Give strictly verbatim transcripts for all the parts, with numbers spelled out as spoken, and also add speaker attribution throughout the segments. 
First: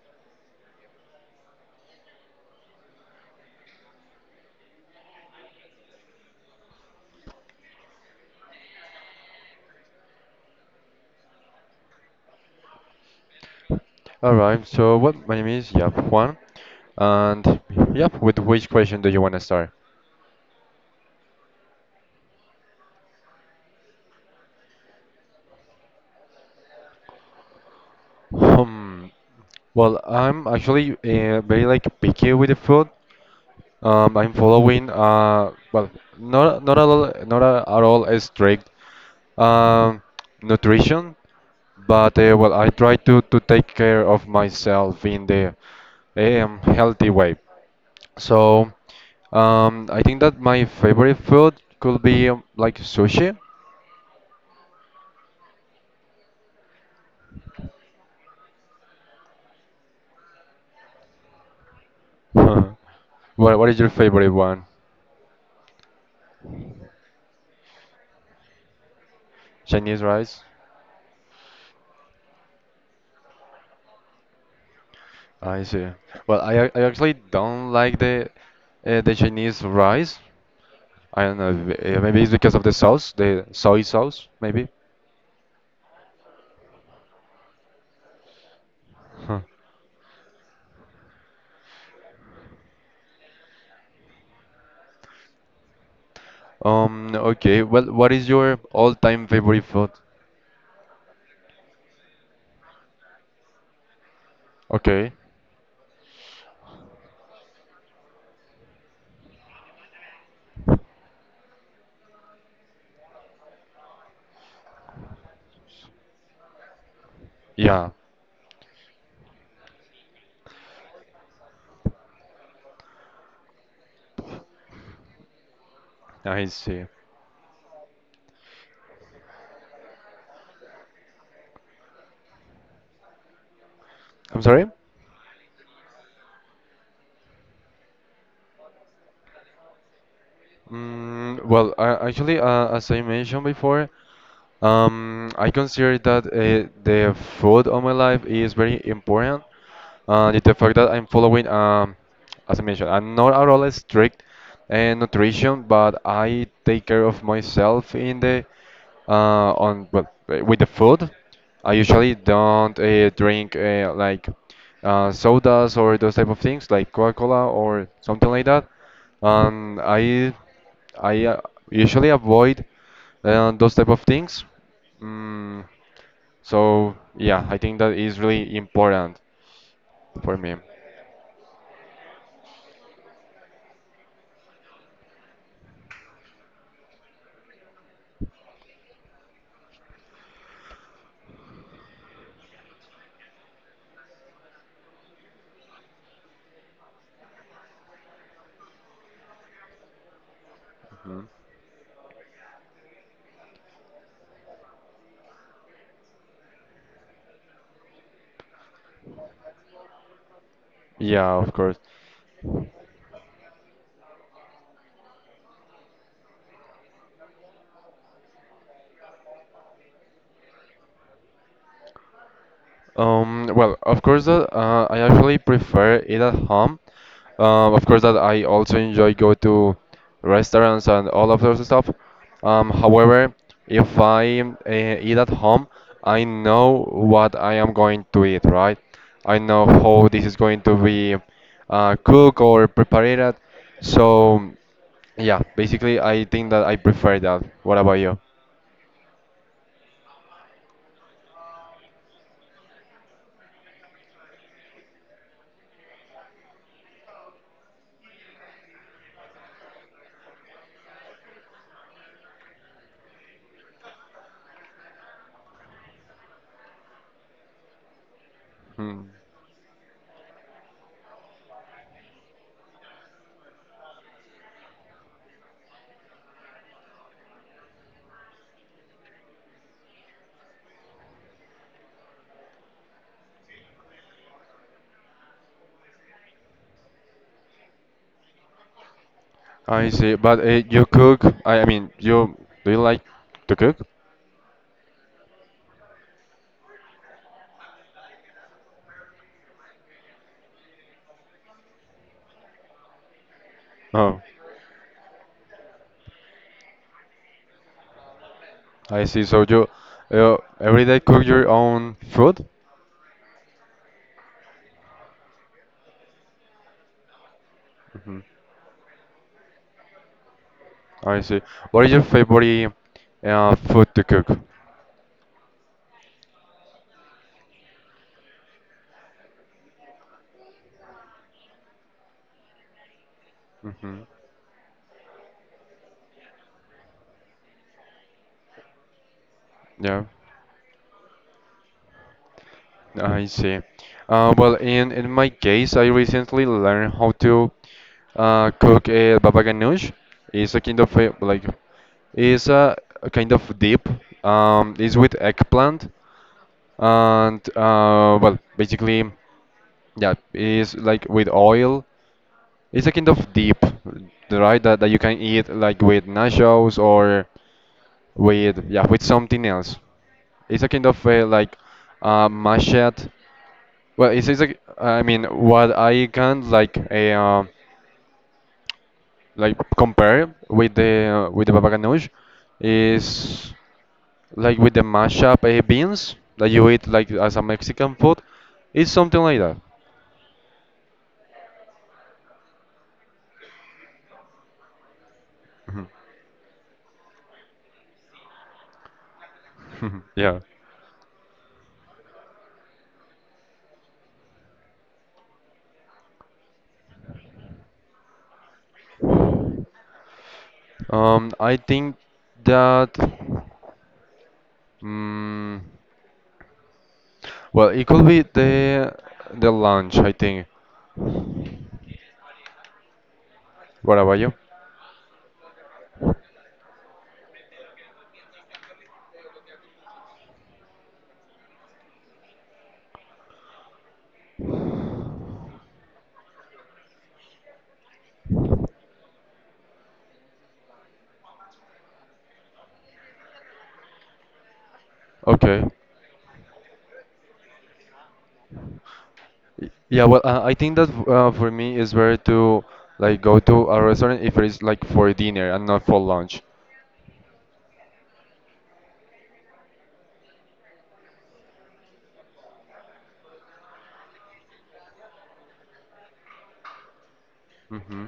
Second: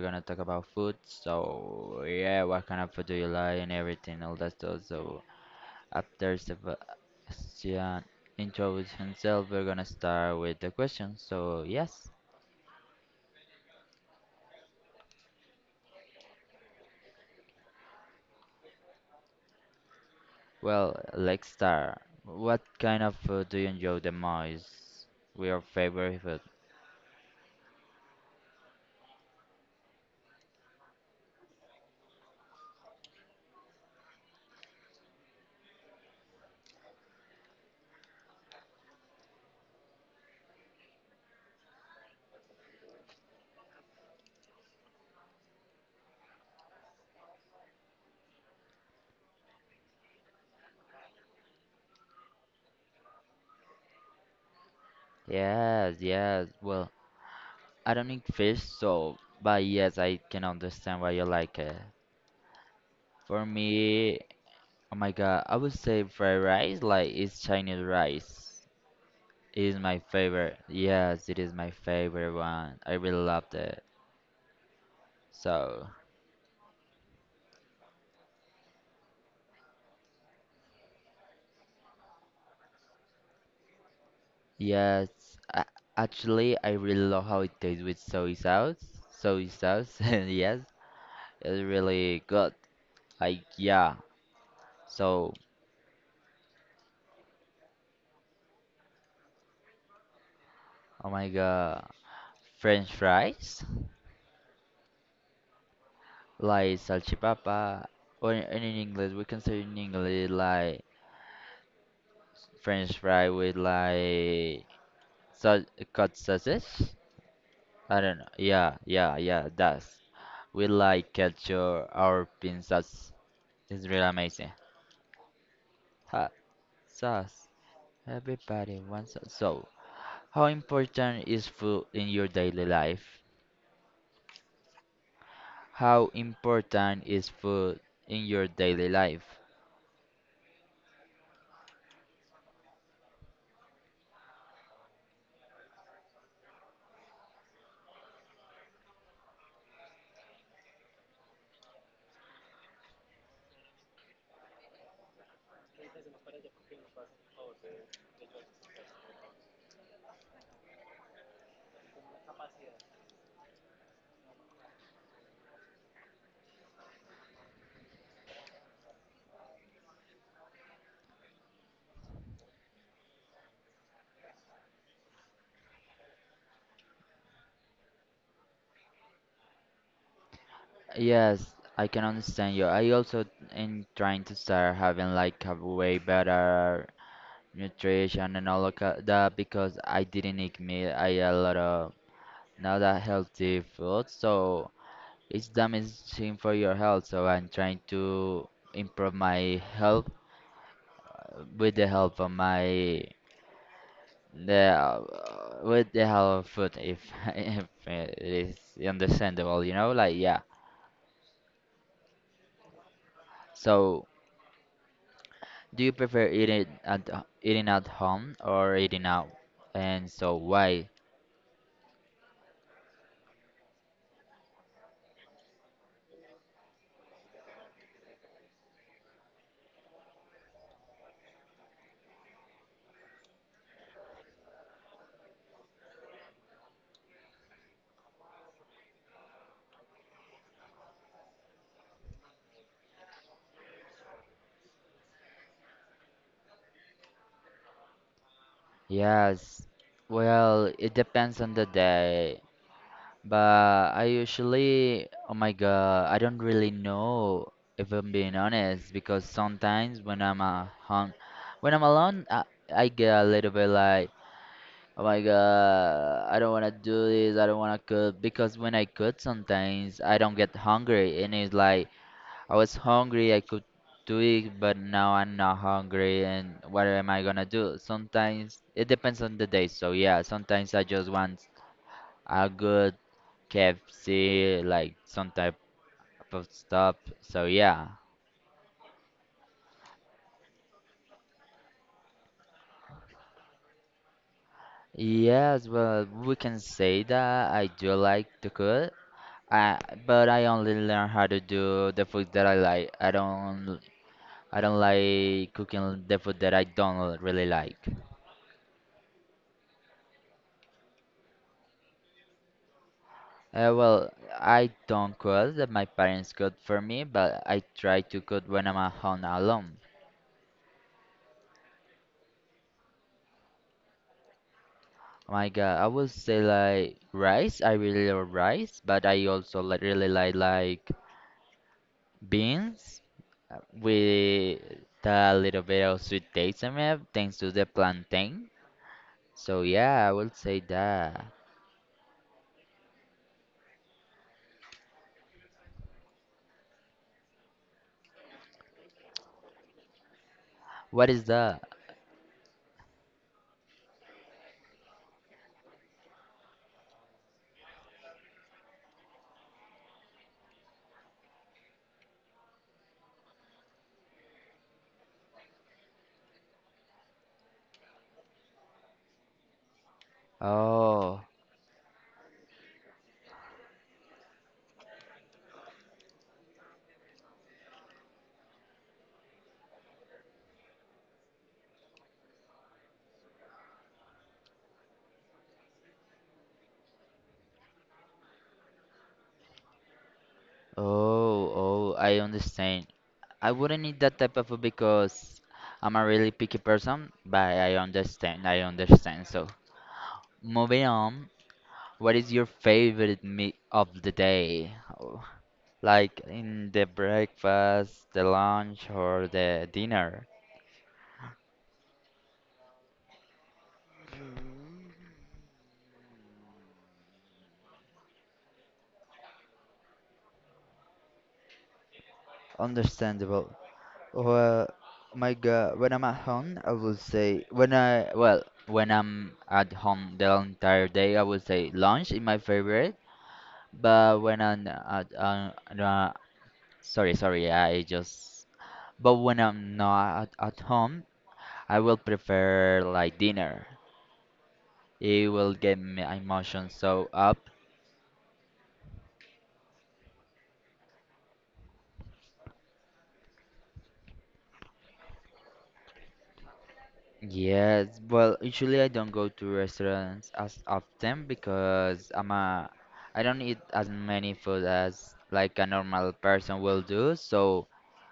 Speaker 1: gonna talk about food. So yeah, what kind of food do you like and everything, all that stuff. So after Sebastian introduces himself, we're gonna start with the question. So yes,
Speaker 2: All right. So, well, my name is Yap Juan, and yep, with which question do you want to start?
Speaker 1: well let's start. What kind of food do you enjoy the most? Your favorite food?
Speaker 2: Hmm. Well, I'm actually uh, very, like, picky with the food. Um, I'm following, uh, well, not not at all, not a, at all a strict um nutrition, but uh, well, I try to to take care of myself in the eh, um, healthy way. So, um, I think that my favorite food could be um, like sushi.
Speaker 1: Yes, yes. Well, I don't eat fish, so but yes, I can understand why you like it.
Speaker 2: Huh.
Speaker 1: For
Speaker 2: What what is your
Speaker 1: me,
Speaker 2: favorite one?
Speaker 1: oh my god, I would say fried rice, like it's Chinese rice. It is my
Speaker 2: Chinese rice?
Speaker 1: favorite. Yes, it is my favorite one. I really loved it.
Speaker 2: I
Speaker 1: So,
Speaker 2: see. Well, I ac- I actually don't like the uh, the Chinese rice. I don't know. if- uh, Maybe it's because of the sauce, the soy sauce, maybe.
Speaker 1: yes, I, actually, I really love how it tastes with soy sauce.
Speaker 2: Huh.
Speaker 1: Soy sauce, and yes, it's really good. Like, yeah. So,
Speaker 2: Um. Okay. Well, what is your all-time favorite food?
Speaker 1: oh my god, French fries,
Speaker 2: Okay.
Speaker 1: like salchipapa, or in, in English, we can say in English like French fry with like such cut sauces.
Speaker 2: Yeah.
Speaker 1: I don't know. Yeah, yeah, yeah. That's we like culture. Our pizzas is really amazing. Hot
Speaker 2: I see.
Speaker 1: sauce. Everybody wants it. So, how important is food in your daily life?
Speaker 2: I'm sorry.
Speaker 1: How important is food in your daily life?
Speaker 2: Mm, well, I, actually, uh, as I mentioned before, um, I consider that uh, the food of my life is very important. And it's the fact that I'm following, um, as I mentioned, I'm not at all strict in nutrition, but I take care of myself in the uh, on well uh, with the food. I usually don't uh, drink uh, like uh, sodas or those type of things, like Coca-Cola or something like that. Um, I I uh, usually avoid uh, those type of things. Mm, so yeah, I think that is really important for me.
Speaker 1: Yes, I can understand you. I also am trying to start having like a way better nutrition and all of ca- that because I didn't eat meat. I had a lot of not a healthy food, so it's damaging for your health. So I'm trying to improve my health
Speaker 2: Mm.
Speaker 1: uh, with the help of my the uh, with the help of food, if if it is understandable, you know, like yeah.
Speaker 2: Yeah, of course.
Speaker 1: So do you prefer eating at h- eating at home or eating out? And so why?
Speaker 2: Um, well, of course that uh, I actually prefer it at home. Um, of course that I also enjoy go to restaurants and all of those stuff. Um, however, if I uh, eat at home, I know what I am going to eat, right? I know how this is going to be uh, cooked or prepared. So yeah, basically I think that I prefer that. What about you?
Speaker 1: Yes. Well, it depends on the day. But I usually, oh my God, I don't really know if I'm being honest because sometimes when I'm uh, hung, when I'm alone, I, I get a little bit like, oh my God, I don't want to do this, I don't want to cook because when I
Speaker 2: Hmm.
Speaker 1: cook sometimes I don't get hungry and it's like I was hungry, I could do it, but now I'm not hungry and what am I gonna do? Sometimes it depends on the day, so yeah, sometimes I just want a good K F C, like some type of stuff. So yeah.
Speaker 2: I see. But uh, you cook. I, I mean, you do you like to cook?
Speaker 1: Yes, well, we can say that I do like to cook. I, but I only learn how to do the food that I like. I don't
Speaker 2: Oh,
Speaker 1: I don't like cooking the food that I don't really like.
Speaker 2: I see. So you uh, every day cook your own food?
Speaker 1: Uh, well, I don't cook that my parents cook for me, but I try to
Speaker 2: Hmm.
Speaker 1: cook when I'm at home alone.
Speaker 2: I see. What is your favorite uh, food to cook?
Speaker 1: Oh my God, I would say like rice. I really love rice, but I also like really like like beans uh,
Speaker 2: Hmm.
Speaker 1: with a little bit of sweet taste in it thanks to the plantain. So
Speaker 2: Yeah,
Speaker 1: yeah, I will say that.
Speaker 2: I see. Uh, well, in in my case, I recently learned how to uh, cook a baba ganoush. It's a kind of
Speaker 1: What
Speaker 2: a,
Speaker 1: is
Speaker 2: like,
Speaker 1: that?
Speaker 2: it's a a kind of dip. Um, it's with eggplant, and uh, well, basically, yeah, it's like with oil. It's a kind of dip, right, that, that you can eat, like, with nachos, or, with yeah with something else. It's a kind of,
Speaker 1: Oh,
Speaker 2: uh, like, uh, mashed. Well, it's, it's like, I mean, what I can, like, uh, like compare with the uh, with the baba ganoush, is like with the mashup uh, beans that you eat, like, as a Mexican food. It's something like that.
Speaker 1: oh, oh, I understand. I wouldn't eat that type of food because
Speaker 2: Mhm.
Speaker 1: I'm a really picky person, but I understand, I understand. So
Speaker 2: Yeah.
Speaker 1: moving on, what is your favorite meal of the day? Oh, like in the breakfast, the lunch, or the dinner?
Speaker 2: Um, I think that, mm, well, it could be the the lunch, I think.
Speaker 1: Understandable.
Speaker 2: What about you?
Speaker 1: Well, my God, when I'm at home, I would say when I well when I'm at home the entire day, I would say lunch is my favorite. But when I'm at uh, uh, sorry sorry, I just but when I'm not at, at home, I will prefer like dinner. It will
Speaker 2: Okay.
Speaker 1: get my emotions so up.
Speaker 2: Y- Yeah, well, uh, I think that uh, for me it's better to, like, go to a restaurant if it's, like, for dinner and not for lunch.
Speaker 1: Yes, well, usually I don't go to restaurants as often because I'm a I don't eat as many food as like a normal person will do. So
Speaker 2: Mm-hmm.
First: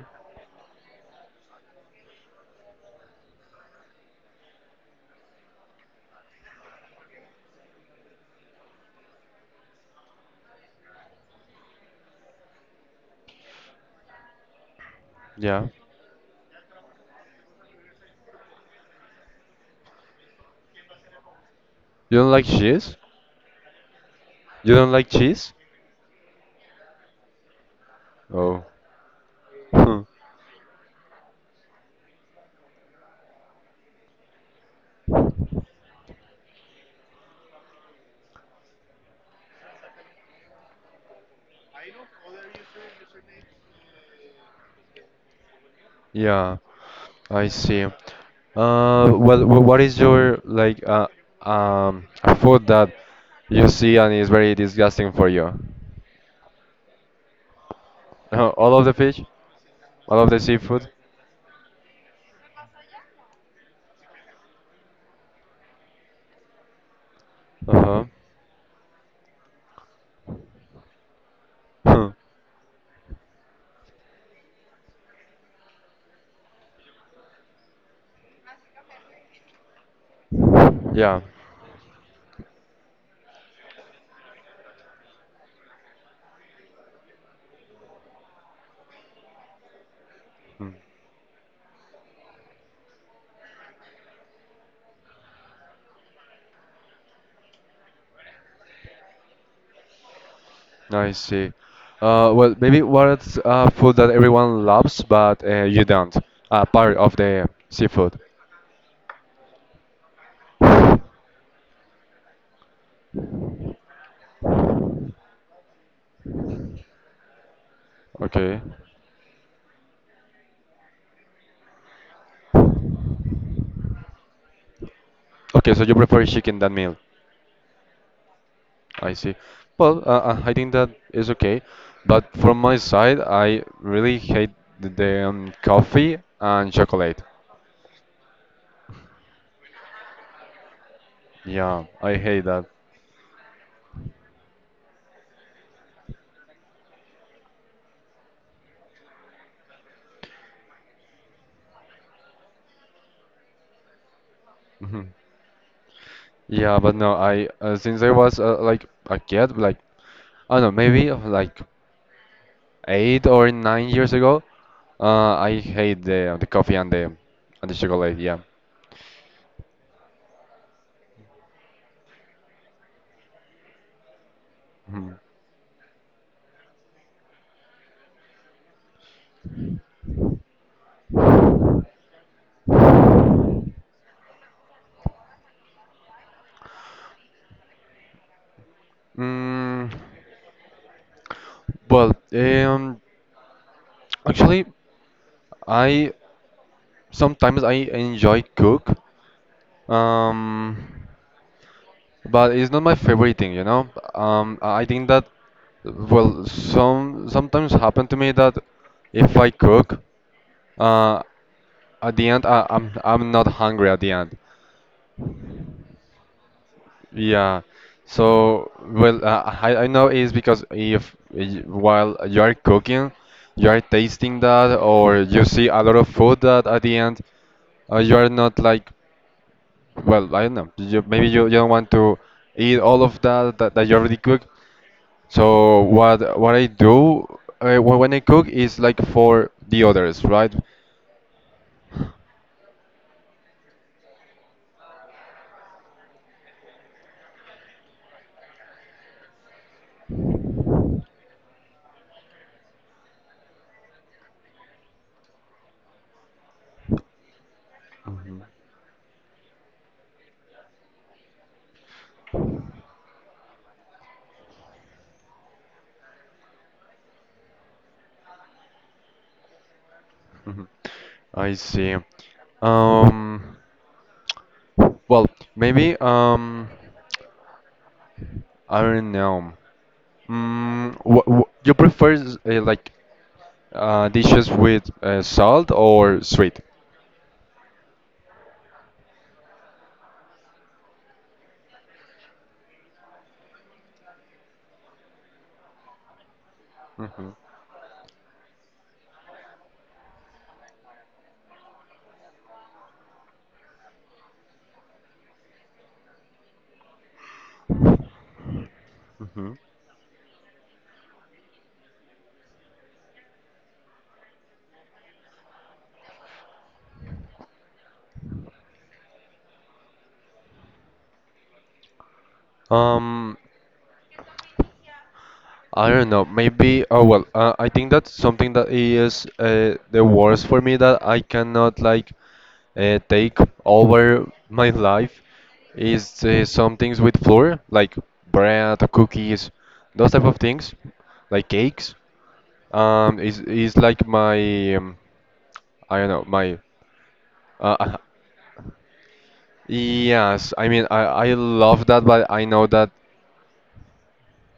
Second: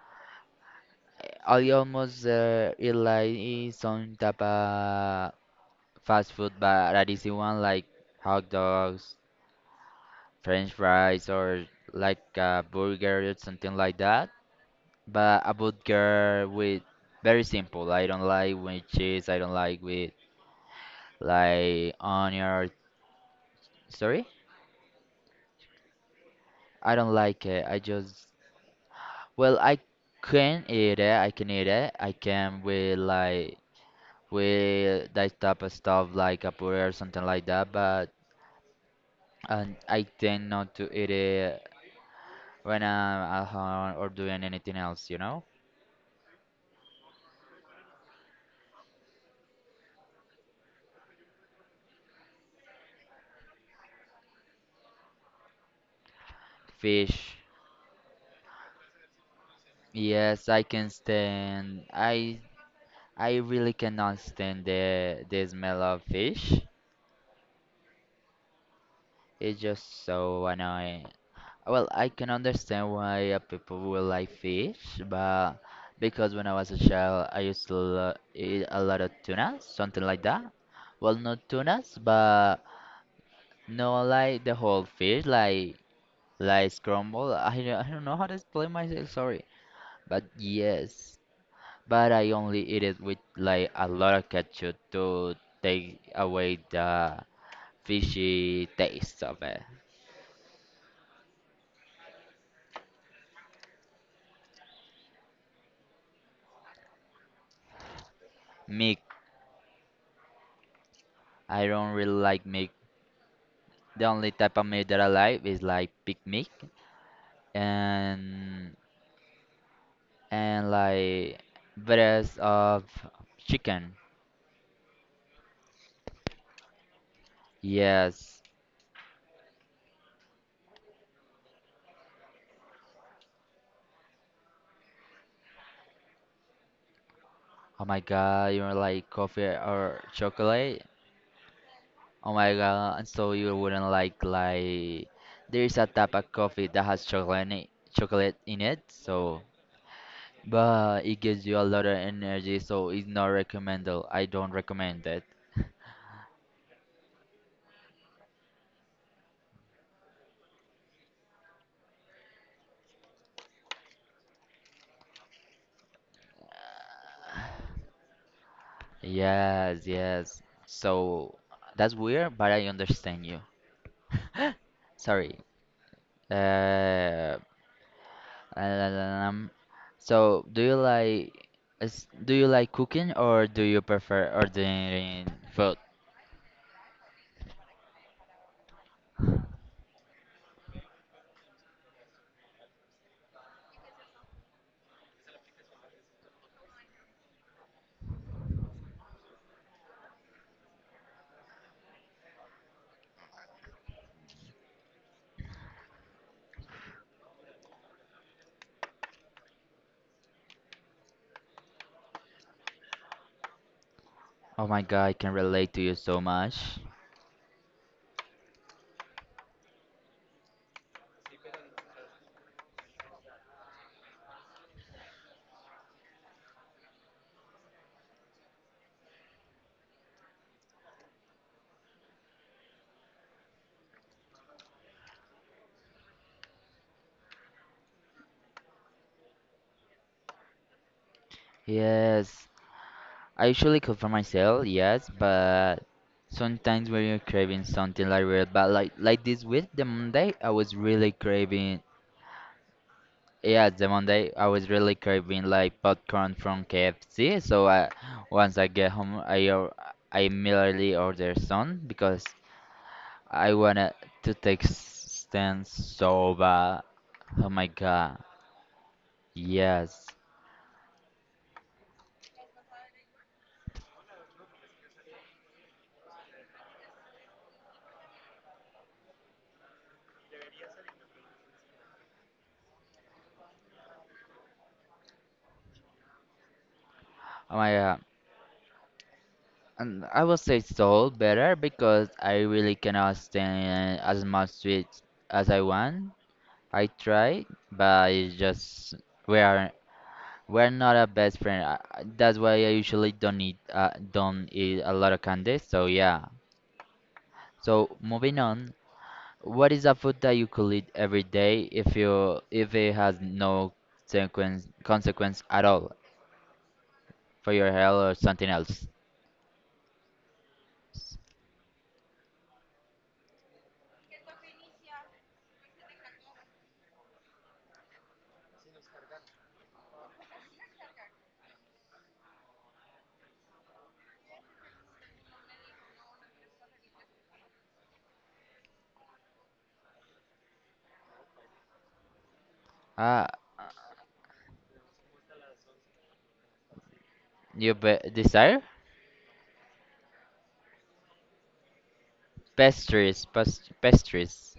Speaker 1: I I almost uh, eat like some type of fast food, but an easy one like hot dogs, French fries, or like a burger or something like that. But a
Speaker 2: Yeah.
Speaker 1: burger with very simple. I don't like with cheese. I don't like with like
Speaker 2: You don't
Speaker 1: onion
Speaker 2: like
Speaker 1: or
Speaker 2: cheese?
Speaker 1: sorry?
Speaker 2: You don't like cheese?
Speaker 1: I don't like it. I just
Speaker 2: Oh.
Speaker 1: well, I
Speaker 2: Hmm.
Speaker 1: can eat it. I can eat it. I can with like with that type of stuff like a puree or something like that. But and I tend not to eat it when I'm at home or doing anything else. You know,
Speaker 2: Yeah, I see. Uh, well, wh- what is your, like, uh, um a food that you see, and it's very disgusting for you?
Speaker 1: fish.
Speaker 2: Uh, all of the fish, all of the
Speaker 1: Yes, I
Speaker 2: seafood.
Speaker 1: can stand. I I really cannot stand the the smell of fish.
Speaker 2: Uh
Speaker 1: It's just so annoying. Well, I
Speaker 2: huh.
Speaker 1: can understand why uh, people will like fish, but because when I was a child, I used to lo- eat a lot of tuna, something like that. Well,
Speaker 2: Yeah.
Speaker 1: not tunas, but not like the whole fish, like like scramble. I don't, I don't know how to explain myself, sorry. But
Speaker 2: Mm,
Speaker 1: yes, but I only eat it with like a lot of ketchup to take away the fishy taste of it.
Speaker 2: I see. Uh, well, maybe what's uh, food that everyone loves but uh, you don't? Uh, part of the seafood.
Speaker 1: Meat, I don't really like meat. The only type of meat that I like is like pig meat
Speaker 2: Okay.
Speaker 1: and and like breast of chicken.
Speaker 2: Okay, so you prefer chicken than meal.
Speaker 1: Yes.
Speaker 2: I see. Well, uh, uh, I think that is okay. But from my side, I really hate the um, coffee and chocolate.
Speaker 1: Oh my god, you don't like coffee or chocolate?
Speaker 2: Yeah, I
Speaker 1: Oh
Speaker 2: hate
Speaker 1: my
Speaker 2: that.
Speaker 1: god, and so you wouldn't like like there is a type of coffee that has chocolate in it, chocolate in it, so but it gives you a lot of energy, so it's not recommended. I don't recommend it.
Speaker 2: Yeah, but no, I uh, since I was uh, like a kid, like, I don't know, maybe of, like, eight or nine years ago, uh, I hate the uh, the coffee and the and the chocolate. Yeah.
Speaker 1: Yes, yes. So that's weird, but I understand you.
Speaker 2: Mhm.
Speaker 1: Sorry. Uh, um, so do you like is, do you like cooking or do you prefer ordering food?
Speaker 2: Mm, well, um, actually, I sometimes I enjoy cook, um, but it's not my favorite thing, you know. Um, I think that, well, some sometimes happen to me that if I cook, uh, at the end, I, I'm I'm not hungry at the end.
Speaker 1: Oh my God, I can relate to you so much.
Speaker 2: Yeah. So, well, uh, I I know it's because if, y- while you are cooking, you are tasting that, or you see a lot of food that at the end, uh, you are not like, well, I don't know. You, maybe you, you don't want to eat all of that that, that you already cooked. So what what I do, uh, wh- when I cook, is like for the others, right?
Speaker 1: Yes, I usually cook for myself, yes, but sometimes when you're craving something like real, but like like this week, the Monday, I was really craving yeah, the Monday I was really craving like popcorn from K F C, so I,
Speaker 2: Mhm.
Speaker 1: once I get home, I or- I immediately order some because I wanted to take stand so bad. Oh my god, yes.
Speaker 2: Mhm. I see. Um. Well, maybe, um, I don't know. Mm, wh wh You prefer, s- uh, like, uh, dishes with, uh, salt or sweet?
Speaker 1: Oh my god, and I will say so better because I really cannot stand as much sweet as I want. I
Speaker 2: Hmm.
Speaker 1: try, but it's just we are we're not a best friend. I- I- That's why I usually don't eat uh, don't eat a lot of candy. So yeah. So moving on,
Speaker 2: Hmm.
Speaker 1: what is a food that you could eat every day if you if it has no sequence consequence at all for your health or something else?
Speaker 2: Um, I don't know. Maybe. Oh well. Uh, I think that's something that is, uh, the worst for me that I cannot, like, uh, take over my life, is, uh, some things with flour, like bread, cookies, those type of things, like cakes. Um,
Speaker 1: Ah,
Speaker 2: it's, it's like my, um, I don't know, my,
Speaker 1: your be
Speaker 2: uh,
Speaker 1: desire?
Speaker 2: yes, I mean, I, I love that, but I know that,
Speaker 1: Pastries, pas pastries.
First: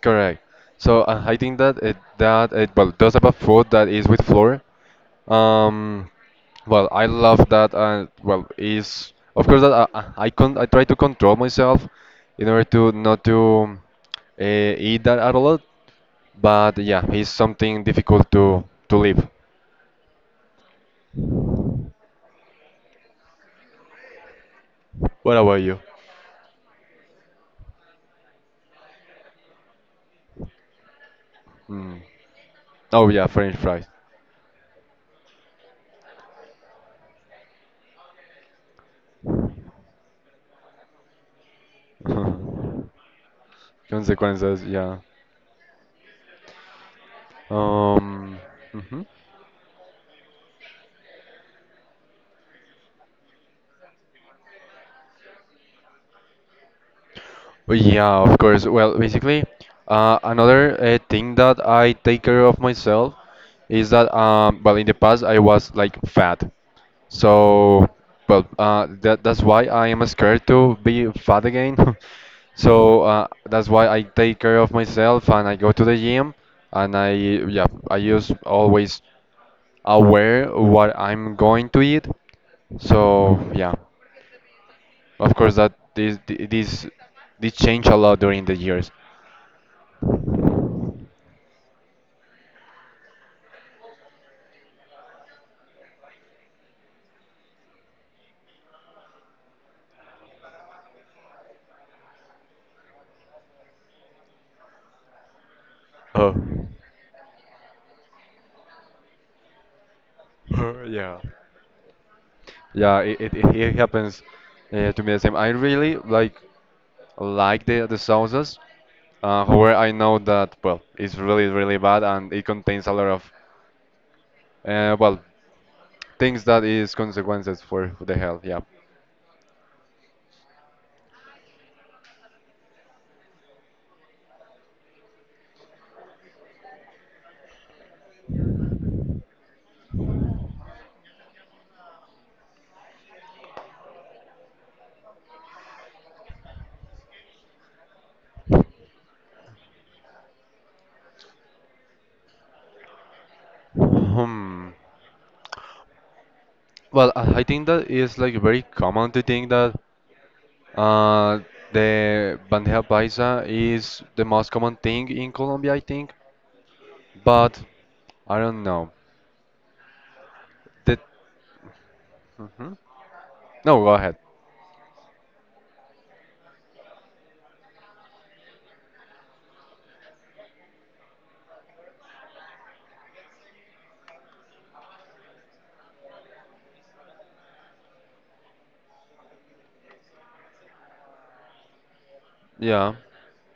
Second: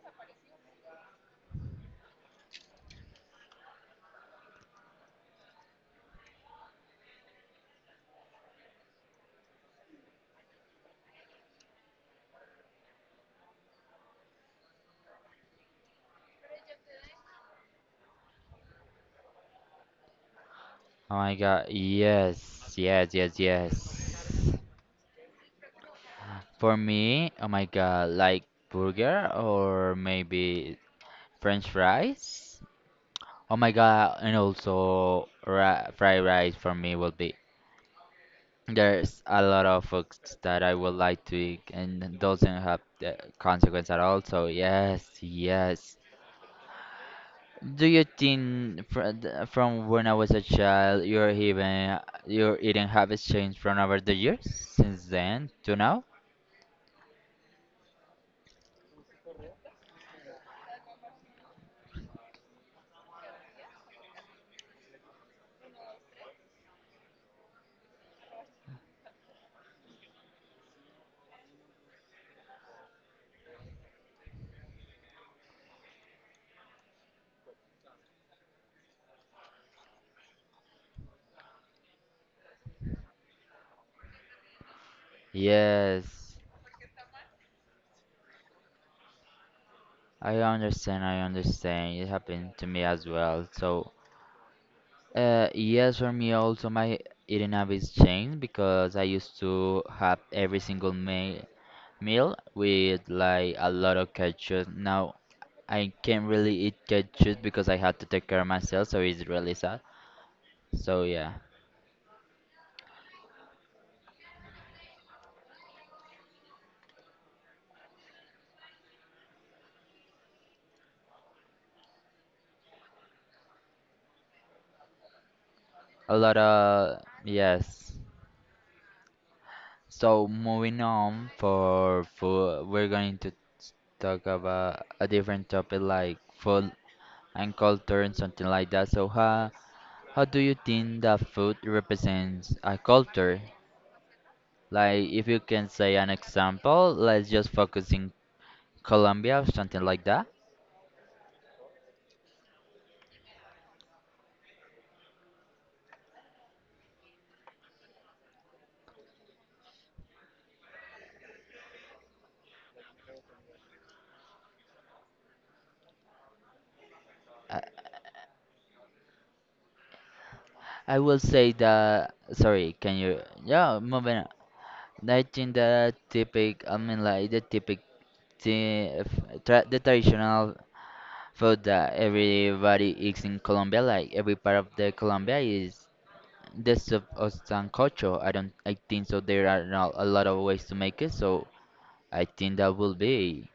Speaker 2: correct. So uh, I think that, it, that, it, well, those type of food that is with flour, um, well, I love that, and, well, is, of course that I, I I con I try to control myself in order to not to uh, eat that at a lot, but yeah, it's something difficult to, to live.
Speaker 1: Oh my god, yes, yes, yes, yes.
Speaker 2: What about
Speaker 1: For me, oh my god, like burger or maybe French
Speaker 2: you?
Speaker 1: fries?
Speaker 2: Oh yeah, French
Speaker 1: Oh my
Speaker 2: fries.
Speaker 1: god, and also ra fried rice for me will be. There's a lot of foods that I would like to eat and doesn't have the consequence at all. So
Speaker 2: Consequences, yeah.
Speaker 1: yes, yes. Do you
Speaker 2: Um,
Speaker 1: think
Speaker 2: mhm.
Speaker 1: fr th- from when I was a child, your even your eating habits changed from over the years since then to now?
Speaker 2: Well, yeah, of course. Well, basically, uh, another uh, thing that I take care of myself is that, um, well, in the past I was like fat, so, well, uh, that that's why I am scared to be fat again. So uh, that's why I take care of myself and I go to the gym, and I, yeah, I just always aware what I'm going to eat. So yeah, of course that this
Speaker 1: Yes,
Speaker 2: this this change a lot during the years.
Speaker 1: I understand. I understand. It happened to me as well. So. Uh, yes, for me also my eating habits changed because I used to have every single meal meal with like a lot of ketchup. Now I can't
Speaker 2: Oh,
Speaker 1: really eat ketchup because I had to take care of myself, so it's really sad. So
Speaker 2: yeah,
Speaker 1: yeah,
Speaker 2: yeah. It it, it it happens, uh, to me the same. I really like like the the sauces. Uh, however, I know that, well, it's really, really bad, and it contains a lot of, uh, well,
Speaker 1: a lot
Speaker 2: things that is
Speaker 1: of
Speaker 2: consequences
Speaker 1: yes.
Speaker 2: for the health. Yeah.
Speaker 1: So moving on for food, we're going to s- talk about a different topic like food and culture and something like that. So how How do you think that food represents a culture? Like, if you can say an example, let's just focus in Colombia or something like that.
Speaker 2: Hmm. Well, I I think that is, like, very common to think that, Uh, the bandeja paisa is the most common thing in Colombia, I think,
Speaker 1: I,
Speaker 2: but I don't know.
Speaker 1: I
Speaker 2: The
Speaker 1: will say that. Sorry,
Speaker 2: Mhm.
Speaker 1: can you? Yeah,
Speaker 2: No, go ahead.
Speaker 1: moving on. I think the typic, I mean, like the typic, the, tra- the traditional food that everybody eats in Colombia, like every part of the Colombia is the soup of sancocho. I don't, I think so. There are not a lot of ways to make it, so. I think that
Speaker 2: Yeah.
Speaker 1: will be.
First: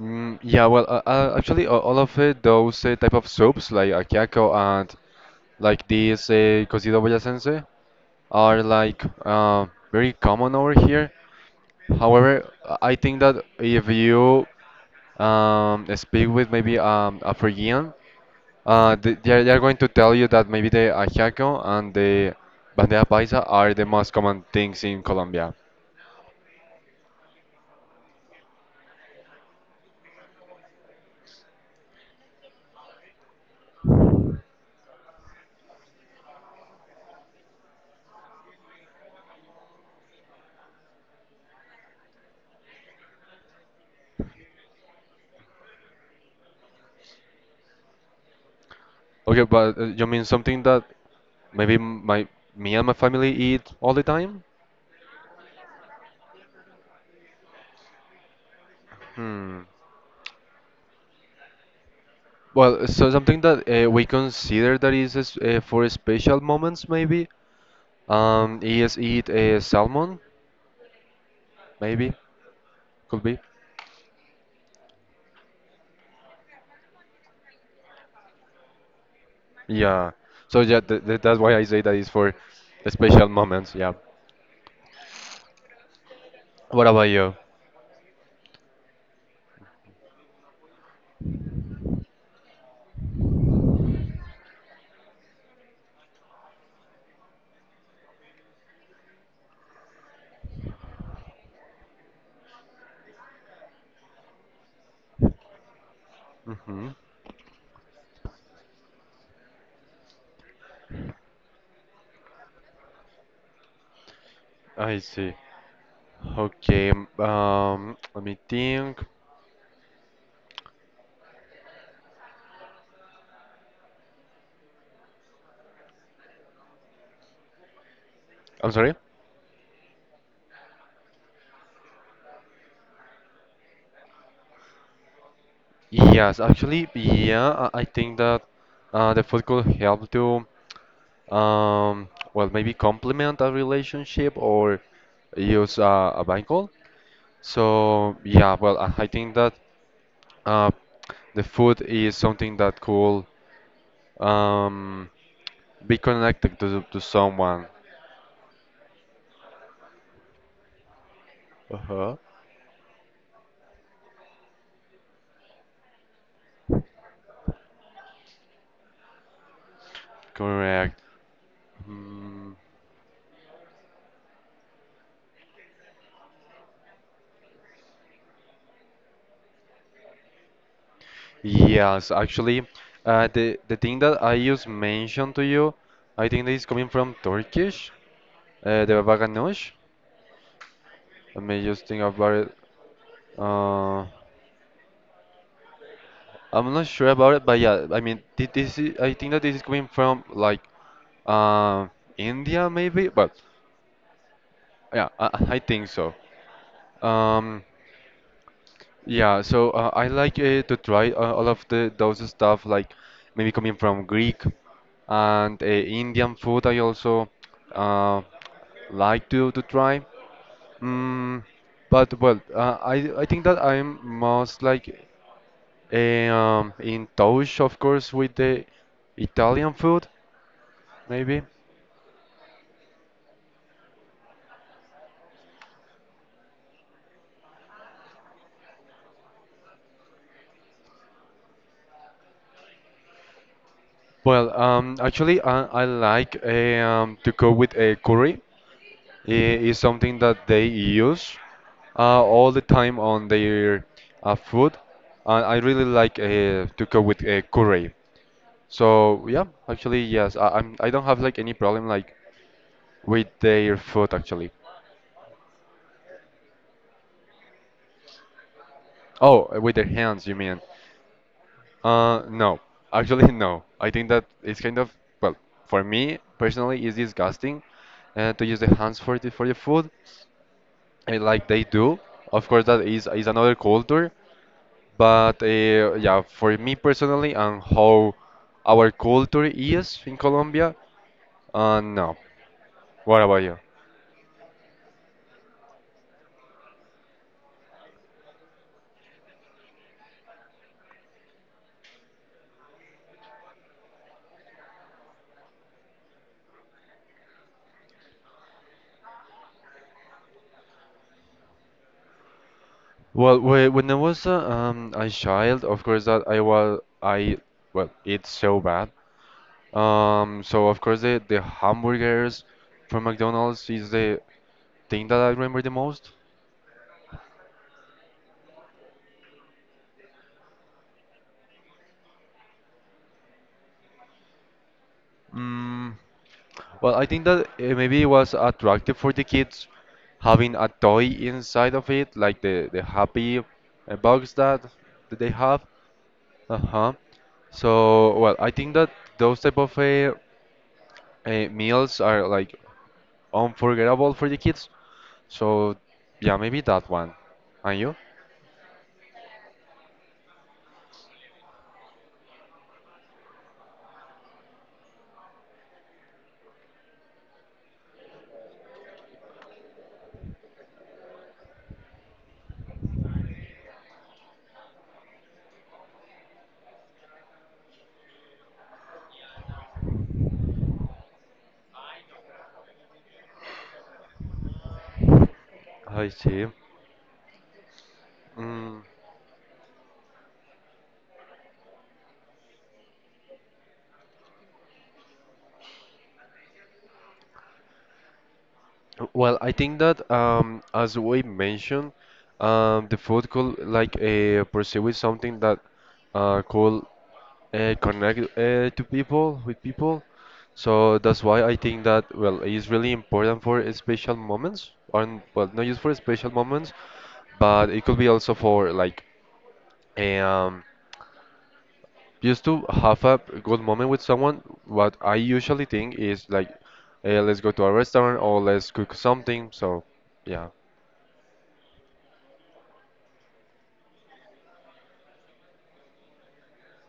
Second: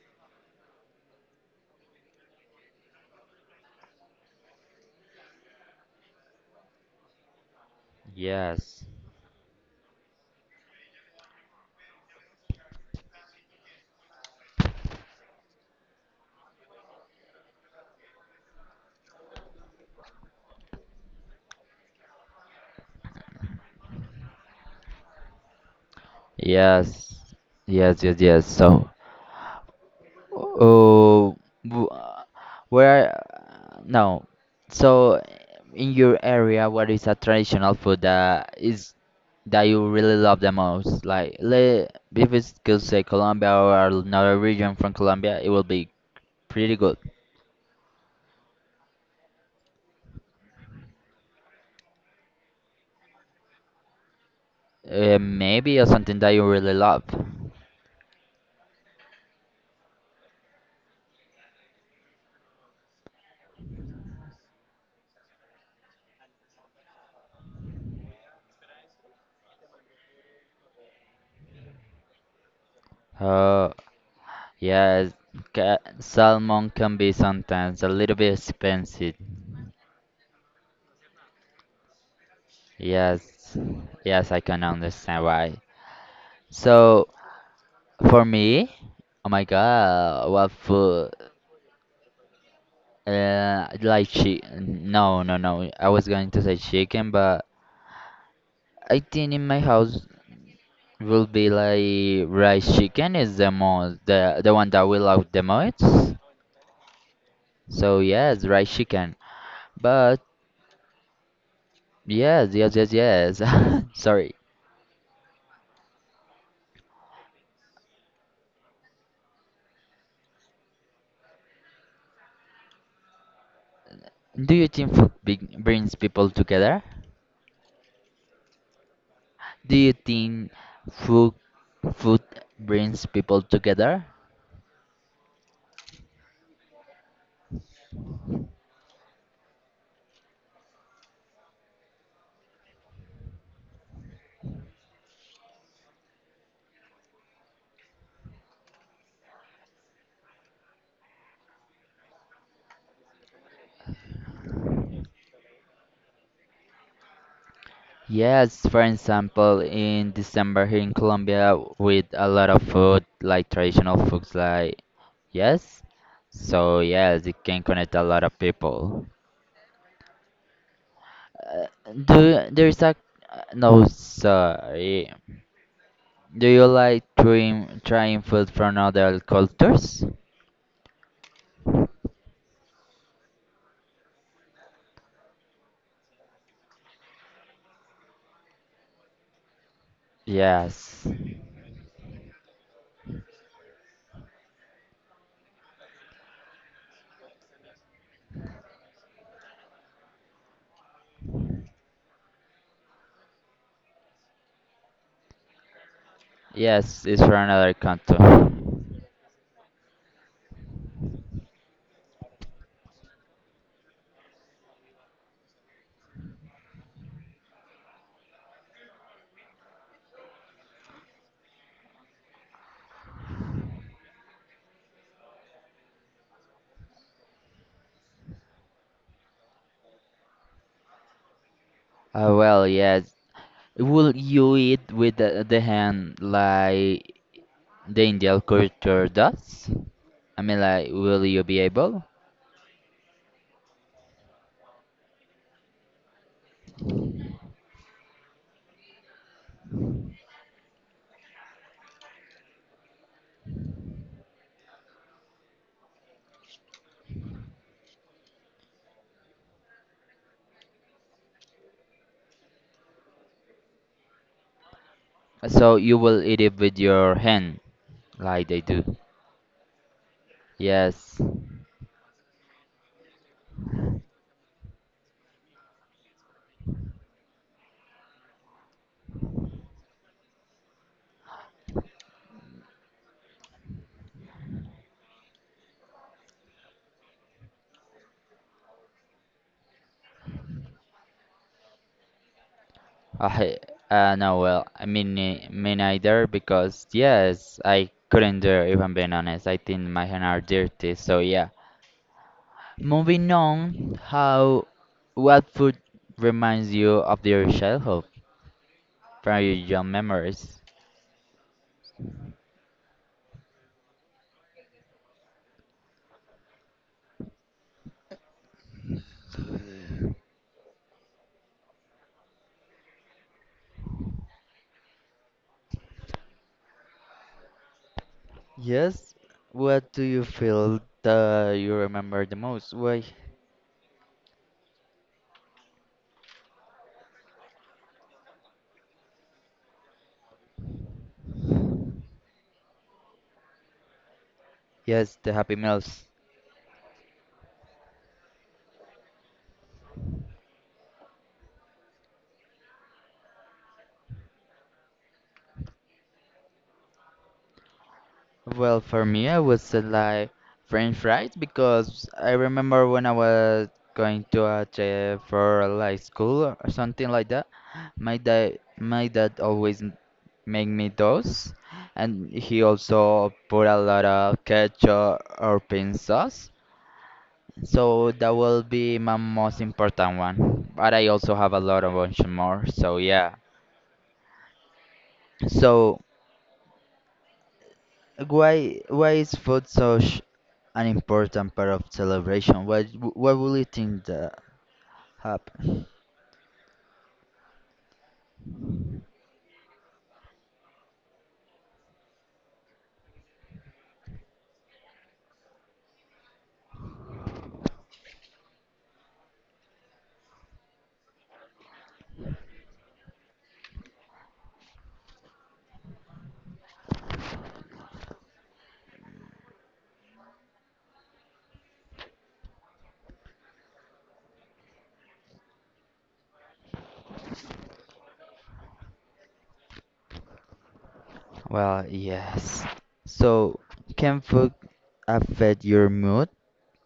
Speaker 2: Mm, yeah, well, uh, uh, actually, uh, all of uh, those uh, type of soups, like ajiaco and like this uh, cocido boyacense, are
Speaker 1: Yes.
Speaker 2: like uh, very common over here. However, I I think that if you um, speak with maybe um, a Fijian, Uh, they, they are they are going to tell you that maybe the ajiaco and the bandeja paisa are the most common things in Colombia.
Speaker 1: Yes. Yes, yes, yes. So, oh, w- uh, where, no. So, in your area, what is a traditional food that is that you really love the most? Like, le, if it's could say Colombia or another region from Colombia, it will be pretty good.
Speaker 2: Okay, but uh, you mean something that maybe, m- my me and my family eat all the time?
Speaker 1: Uh, maybe or something that you really love.
Speaker 2: Hmm. Well, so something that uh, we consider that is, es- uh, for special moments, maybe, um, is eat, uh, salmon, maybe, could be.
Speaker 1: Uh, Yes, ca- salmon can be sometimes a little bit expensive.
Speaker 2: Yeah. So yeah, th th that's why I say that is for special
Speaker 1: Yes,
Speaker 2: moments. Yeah.
Speaker 1: yes, I can understand why.
Speaker 2: What
Speaker 1: So
Speaker 2: about you?
Speaker 1: for me, oh my God, what food? Uh, like chi? No, no, no. I was going to say chicken, but I think in my house will be like rice chicken is the most the the one that we love the most.
Speaker 2: Hmm.
Speaker 1: So yes, rice chicken. But yes, yes, yes, yes. Sorry.
Speaker 2: I see. Okay, um, let me think.
Speaker 1: Do you think food bring- brings people together?
Speaker 2: I'm sorry.
Speaker 1: Do you think food food brings people together?
Speaker 2: Yes, actually, yeah, I I think that uh, the food could help to, um, well, maybe complement a relationship or use uh, a bangle. So, yeah, well, I I think that uh, the food is something that could, um, be connected to, to someone.
Speaker 1: Yes, for example, in December here in Colombia, with
Speaker 2: Uh-huh.
Speaker 1: a lot of food, like traditional foods, like yes. So yes, it can connect a lot of people.
Speaker 2: Correct.
Speaker 1: Uh, do
Speaker 2: Mm,
Speaker 1: there is a uh, no sorry. Do you like trying trying food from other cultures?
Speaker 2: Yes, actually, uh, the the thing that I just mentioned to you, I think that is coming from Turkish, uh, the baba ganoush.
Speaker 1: Yes.
Speaker 2: Let me just think about it. Uh, I'm not sure about it, but yeah, I mean, thi- this is, I think that this is coming from, like, uh, India, maybe, but yeah, I, I think so.
Speaker 1: Yes, it's for
Speaker 2: Um,
Speaker 1: another canto.
Speaker 2: yeah, so uh, I like, uh, to try, uh, all of the those stuff, like maybe coming from Greek, and uh, Indian food. I also, uh, like to to try. Mm, but well, uh, I I think that I'm most, like, eh, um, in touch, of course, with the Italian food, maybe.
Speaker 1: Ah well, yes. Will you eat with the, the hand like the Indian culture does? I mean, like, will you be able?
Speaker 2: Well, um, actually, I, I like, eh, um, to go with a curry. It is something that they use uh, all the time on their uh, food. And I really like uh, to go with a curry. So yeah, actually, yes, I, I'm I don't have, like, any problem, like, with their food, actually.
Speaker 1: So you will eat it with your hand, like they do.
Speaker 2: Oh, uh, with their hands, you mean?
Speaker 1: Yes.
Speaker 2: Uh, no, actually, no. I think that it's kind of, well, for me personally, it's disgusting, uh, to use the hands for the, for the food, uh, like they do. Of course, that is is another culture, but uh, yeah, for me personally, and how our culture is in Colombia, uh, no. What about you?
Speaker 1: I, uh, no, well, I mean, eh, me neither, because yes, I couldn't do it, if I'm being honest. I think my hands are dirty, so yeah. Moving on, how what food reminds you of your childhood from your young memories?
Speaker 2: Well, whe- when I was a, um, a child, of course that I was I well, it's so bad Um, so of course the the hamburgers from McDonald's is the thing that I remember the most.
Speaker 1: Yes, what do you feel that you remember the most? Why?
Speaker 2: Mm, well, I think that uh, maybe it was attractive for the kids, having a toy inside of it, like the the happy uh, box that that
Speaker 1: Yes,
Speaker 2: they
Speaker 1: the Happy
Speaker 2: have.
Speaker 1: Meals.
Speaker 2: Uh-huh. So well, I think that those type of uh, uh, meals are like unforgettable for the kids. So yeah, maybe that one. And you?
Speaker 1: Well, for me, I would say like French fries because I remember when I was going to a j- for like school or something like that, my dad my dad always m- make me those, and he also put a lot of ketchup or pin sauce. So that will be my most important one. But I also have a lot of bunch more. So yeah. So.
Speaker 2: I see.
Speaker 1: Why
Speaker 2: Mm.
Speaker 1: why is food such an important part of celebration? What w- what will you think that happen?
Speaker 2: Well, I think that um, as we mentioned, um, the food could like uh, pursue with something that uh, could uh, connect uh, to people with people. So that's why I think that, well, it's really important for uh, special moments, and well, not just for special moments, but it could be also for like a, um, just to have a good moment with someone. What I usually think is like, uh, let's go to a restaurant or let's cook something. So yeah.
Speaker 1: Well, yes. So can food affect your mood?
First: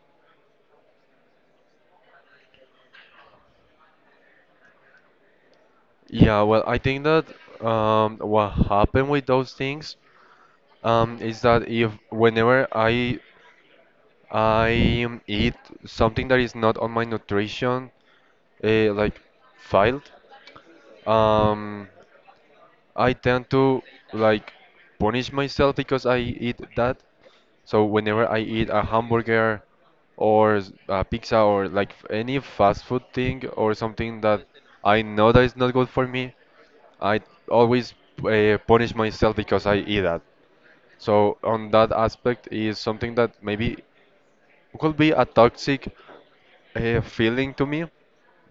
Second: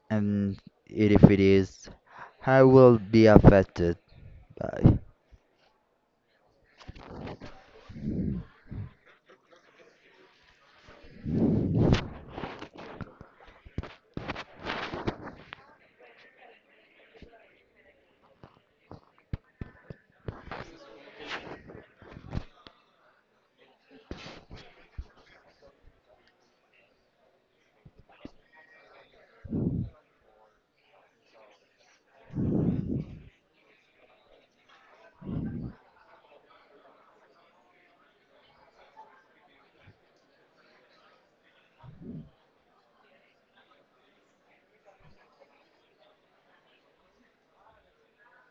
Speaker 1: And if it is, how will it be affected by?
Speaker 2: Yeah, well, I think that um, what happened with those things um, is that if whenever I I um, eat something that is not on my nutrition, uh, like filed, um, I tend to, like, punish myself because I eat that. So whenever I eat a hamburger or s- a pizza or like f- any fast food thing or something that I know that is not good for me, I always uh, punish myself because I eat that. So on that aspect is something that maybe could be a toxic uh, feeling to me,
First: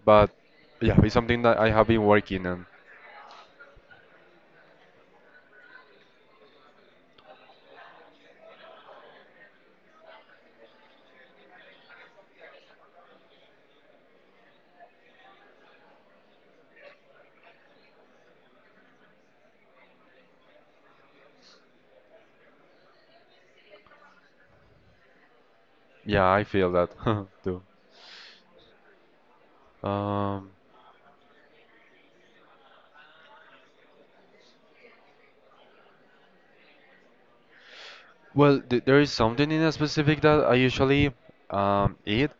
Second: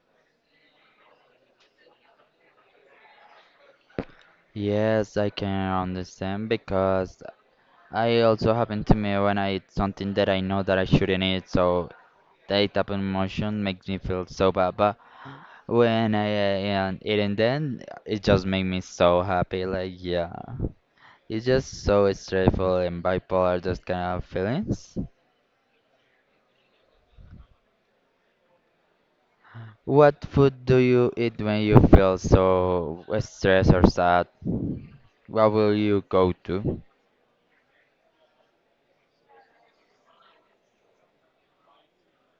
Speaker 2: but yeah, it's something that I have been working on.
Speaker 1: Yes, I can understand because I also happen to me when I eat something that I know that I shouldn't eat, so that type of emotion makes me feel so bad. But when I am eating then it just make me so happy. Like yeah, it's just so stressful and bipolar, those kind of feelings.
Speaker 2: Yeah, I feel that too.
Speaker 1: What
Speaker 2: Um,
Speaker 1: food do you eat when you feel so stressed or sad? What will you go to?
Speaker 2: Well, th there is something in a specific that I usually um, eat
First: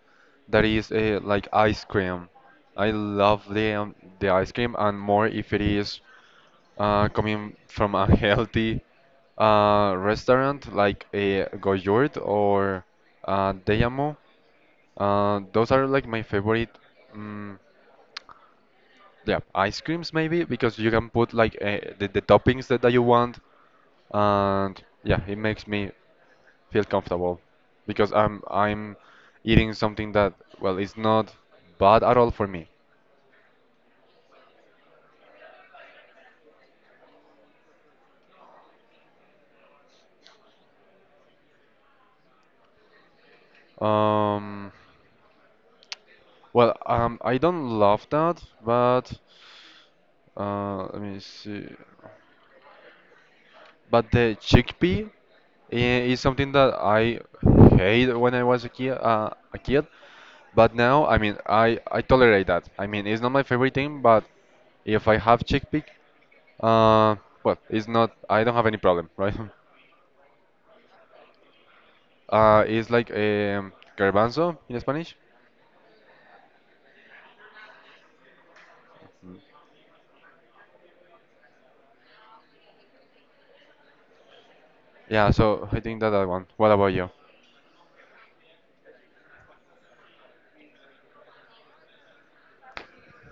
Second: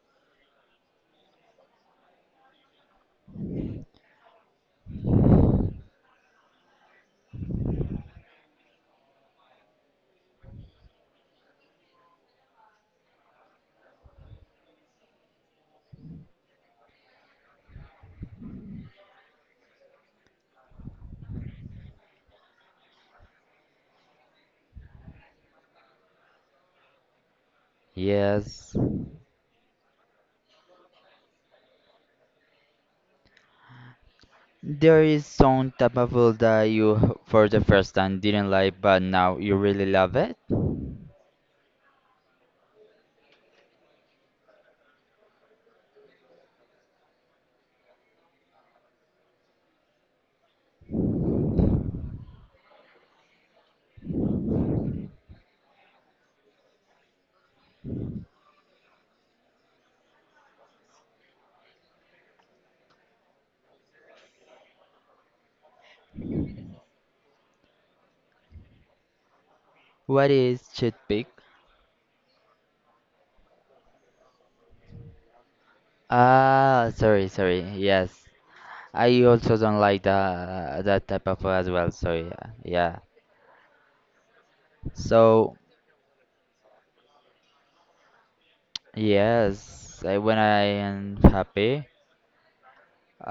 Speaker 2: that is uh, like ice cream. I love the um, the ice cream, and more if it is uh, coming from a healthy uh, restaurant like a Goyurt or uh, Deyamo. Uh, those are like my favorite. Um, yeah, ice creams maybe because you can put like uh, the, the toppings that, that you want, and yeah, it makes me feel comfortable because I'm
Speaker 1: Yes,
Speaker 2: I'm eating something that, well, it's not bad at all for me.
Speaker 1: there is some type of food that you h- for the first time didn't like, but now you really love it.
Speaker 2: Um, well, um, I don't love that, but uh, let me see. But the chickpea i- is something that I hate when I was a kid, uh, a kid. But now, I mean, I I tolerate that. I mean, it's not my favorite thing, but if I have chickpea, uh, well, it's not. I don't have any problem, right?
Speaker 1: What is toothpick?
Speaker 2: Uh, it's like um, garbanzo in Spanish.
Speaker 1: Ah, sorry, sorry. Yes. I also don't like that uh, that type of food as well. So yeah, yeah.
Speaker 2: Yeah,
Speaker 1: So
Speaker 2: so I think that I want. What about you?
Speaker 1: yes, I, when I am happy,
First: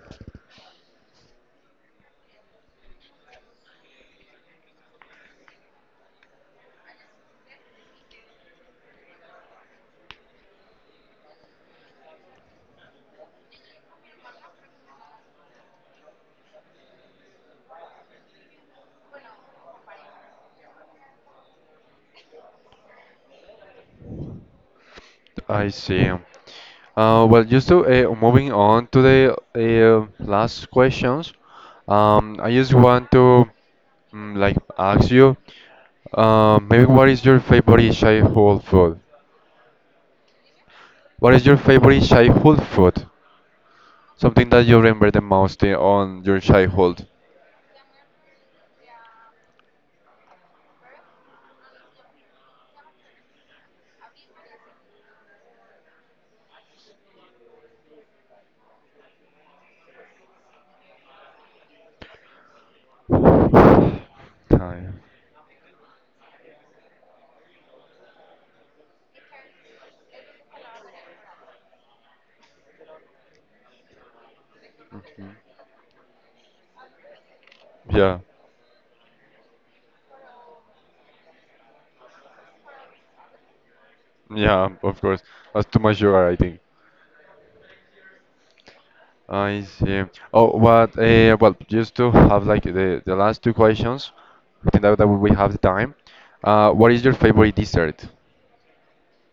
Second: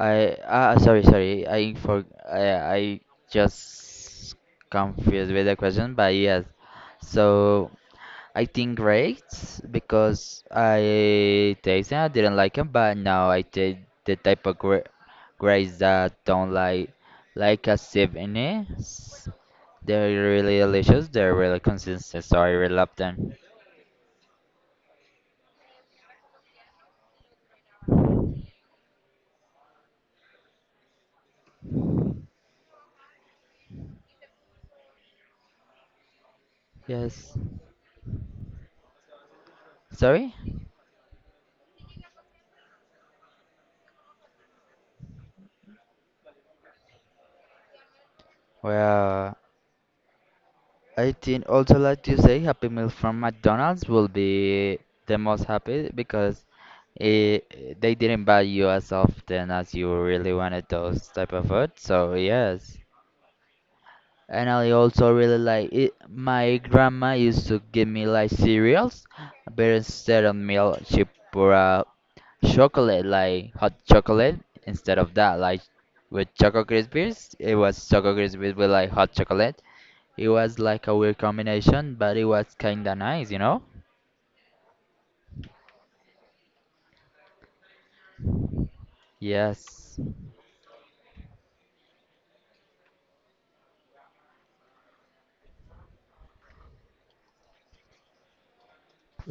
Speaker 1: I ah sorry sorry I for I I just confused with the question, but yes. So I think great because I tasted I didn't like them, but now I take the type of gra grapes that don't like like a sip in it. They're really delicious. They're really consistent, so I really love them.
Speaker 2: I see. Uh, well, just to uh, moving on to the uh, last questions. Um, I just want to, mm, like, ask you, uh, maybe, what is
Speaker 1: Yes.
Speaker 2: your favorite childhood food?
Speaker 1: Sorry?
Speaker 2: What is your favorite childhood food? Something that you remember the most uh, on your childhood.
Speaker 1: Well, I think also like to say Happy Meal from McDonald's will be the most happy because it, they didn't buy you as often as you really wanted those type of food. So yes. And I
Speaker 2: Time.
Speaker 1: also really like it. My grandma used to give me like cereals, but instead of milk, she put chocolate, like hot chocolate. Instead of that, like with Choco Krispies, it was Choco
Speaker 2: Yeah,
Speaker 1: Krispies with like hot chocolate. It was like a weird combination, but it was kinda nice, you know?
Speaker 2: yeah, of course. That's too much sugar, I think. I
Speaker 1: Yes.
Speaker 2: see. Oh, what? Uh, well, just to have like the, the last two questions, I think that, that we have the time. Uh, what is your favorite dessert?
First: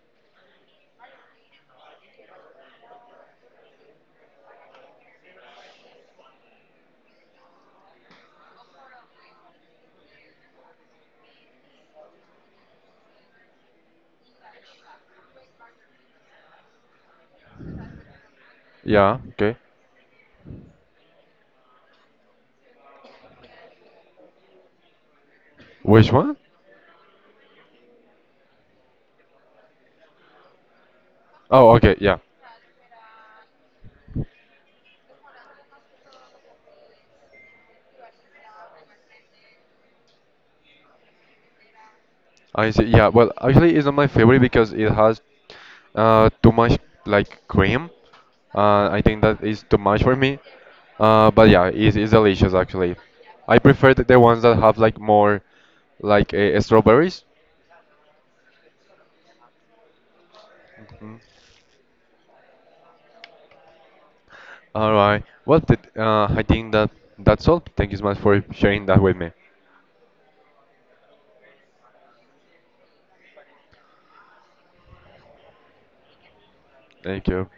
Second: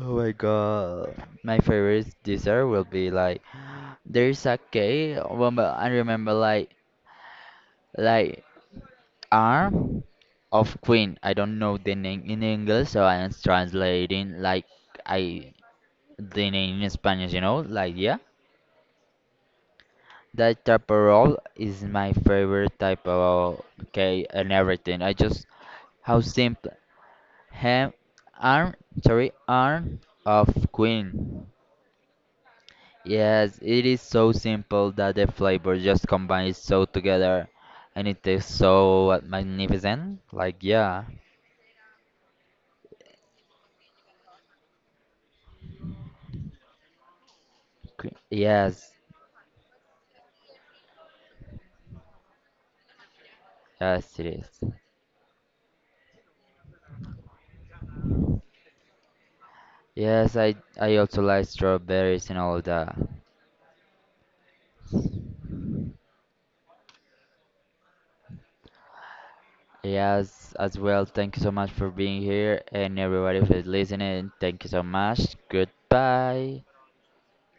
Speaker 1: Oh my god. My favorite dessert will be like there's a cake. Well, but I remember like like arm of queen. I don't know the name in English, so I am translating like I the name in Spanish. You know, like yeah.
Speaker 2: Yeah, okay.
Speaker 1: That roll is my favorite type of cake and everything. I just
Speaker 2: Which
Speaker 1: how
Speaker 2: one?
Speaker 1: simple. Ham, arm, sorry, arm of queen.
Speaker 2: Oh, okay, yeah.
Speaker 1: Yes, it is so simple that the flavor just combines so together, and it tastes so magnificent. Like yeah,
Speaker 2: I see. Yeah, well, actually, it's not my favorite because it has uh, too much, like, cream.
Speaker 1: que-
Speaker 2: Uh,
Speaker 1: yes,
Speaker 2: I think that is too much for me. Uh, but yeah, it's, it's delicious actually. I prefer the, the
Speaker 1: yes it
Speaker 2: ones that
Speaker 1: is.
Speaker 2: have like more, like, uh, strawberries.
Speaker 1: Yes, I I
Speaker 2: Mhm.
Speaker 1: also like strawberries and all that.
Speaker 2: All right. Well, th uh, I think that that's all. Thank you so much for sharing that with me.
Speaker 1: Yes, as well. Thank you so much for being here, and everybody for listening. Thank you so much. Goodbye.
Speaker 2: Thank you.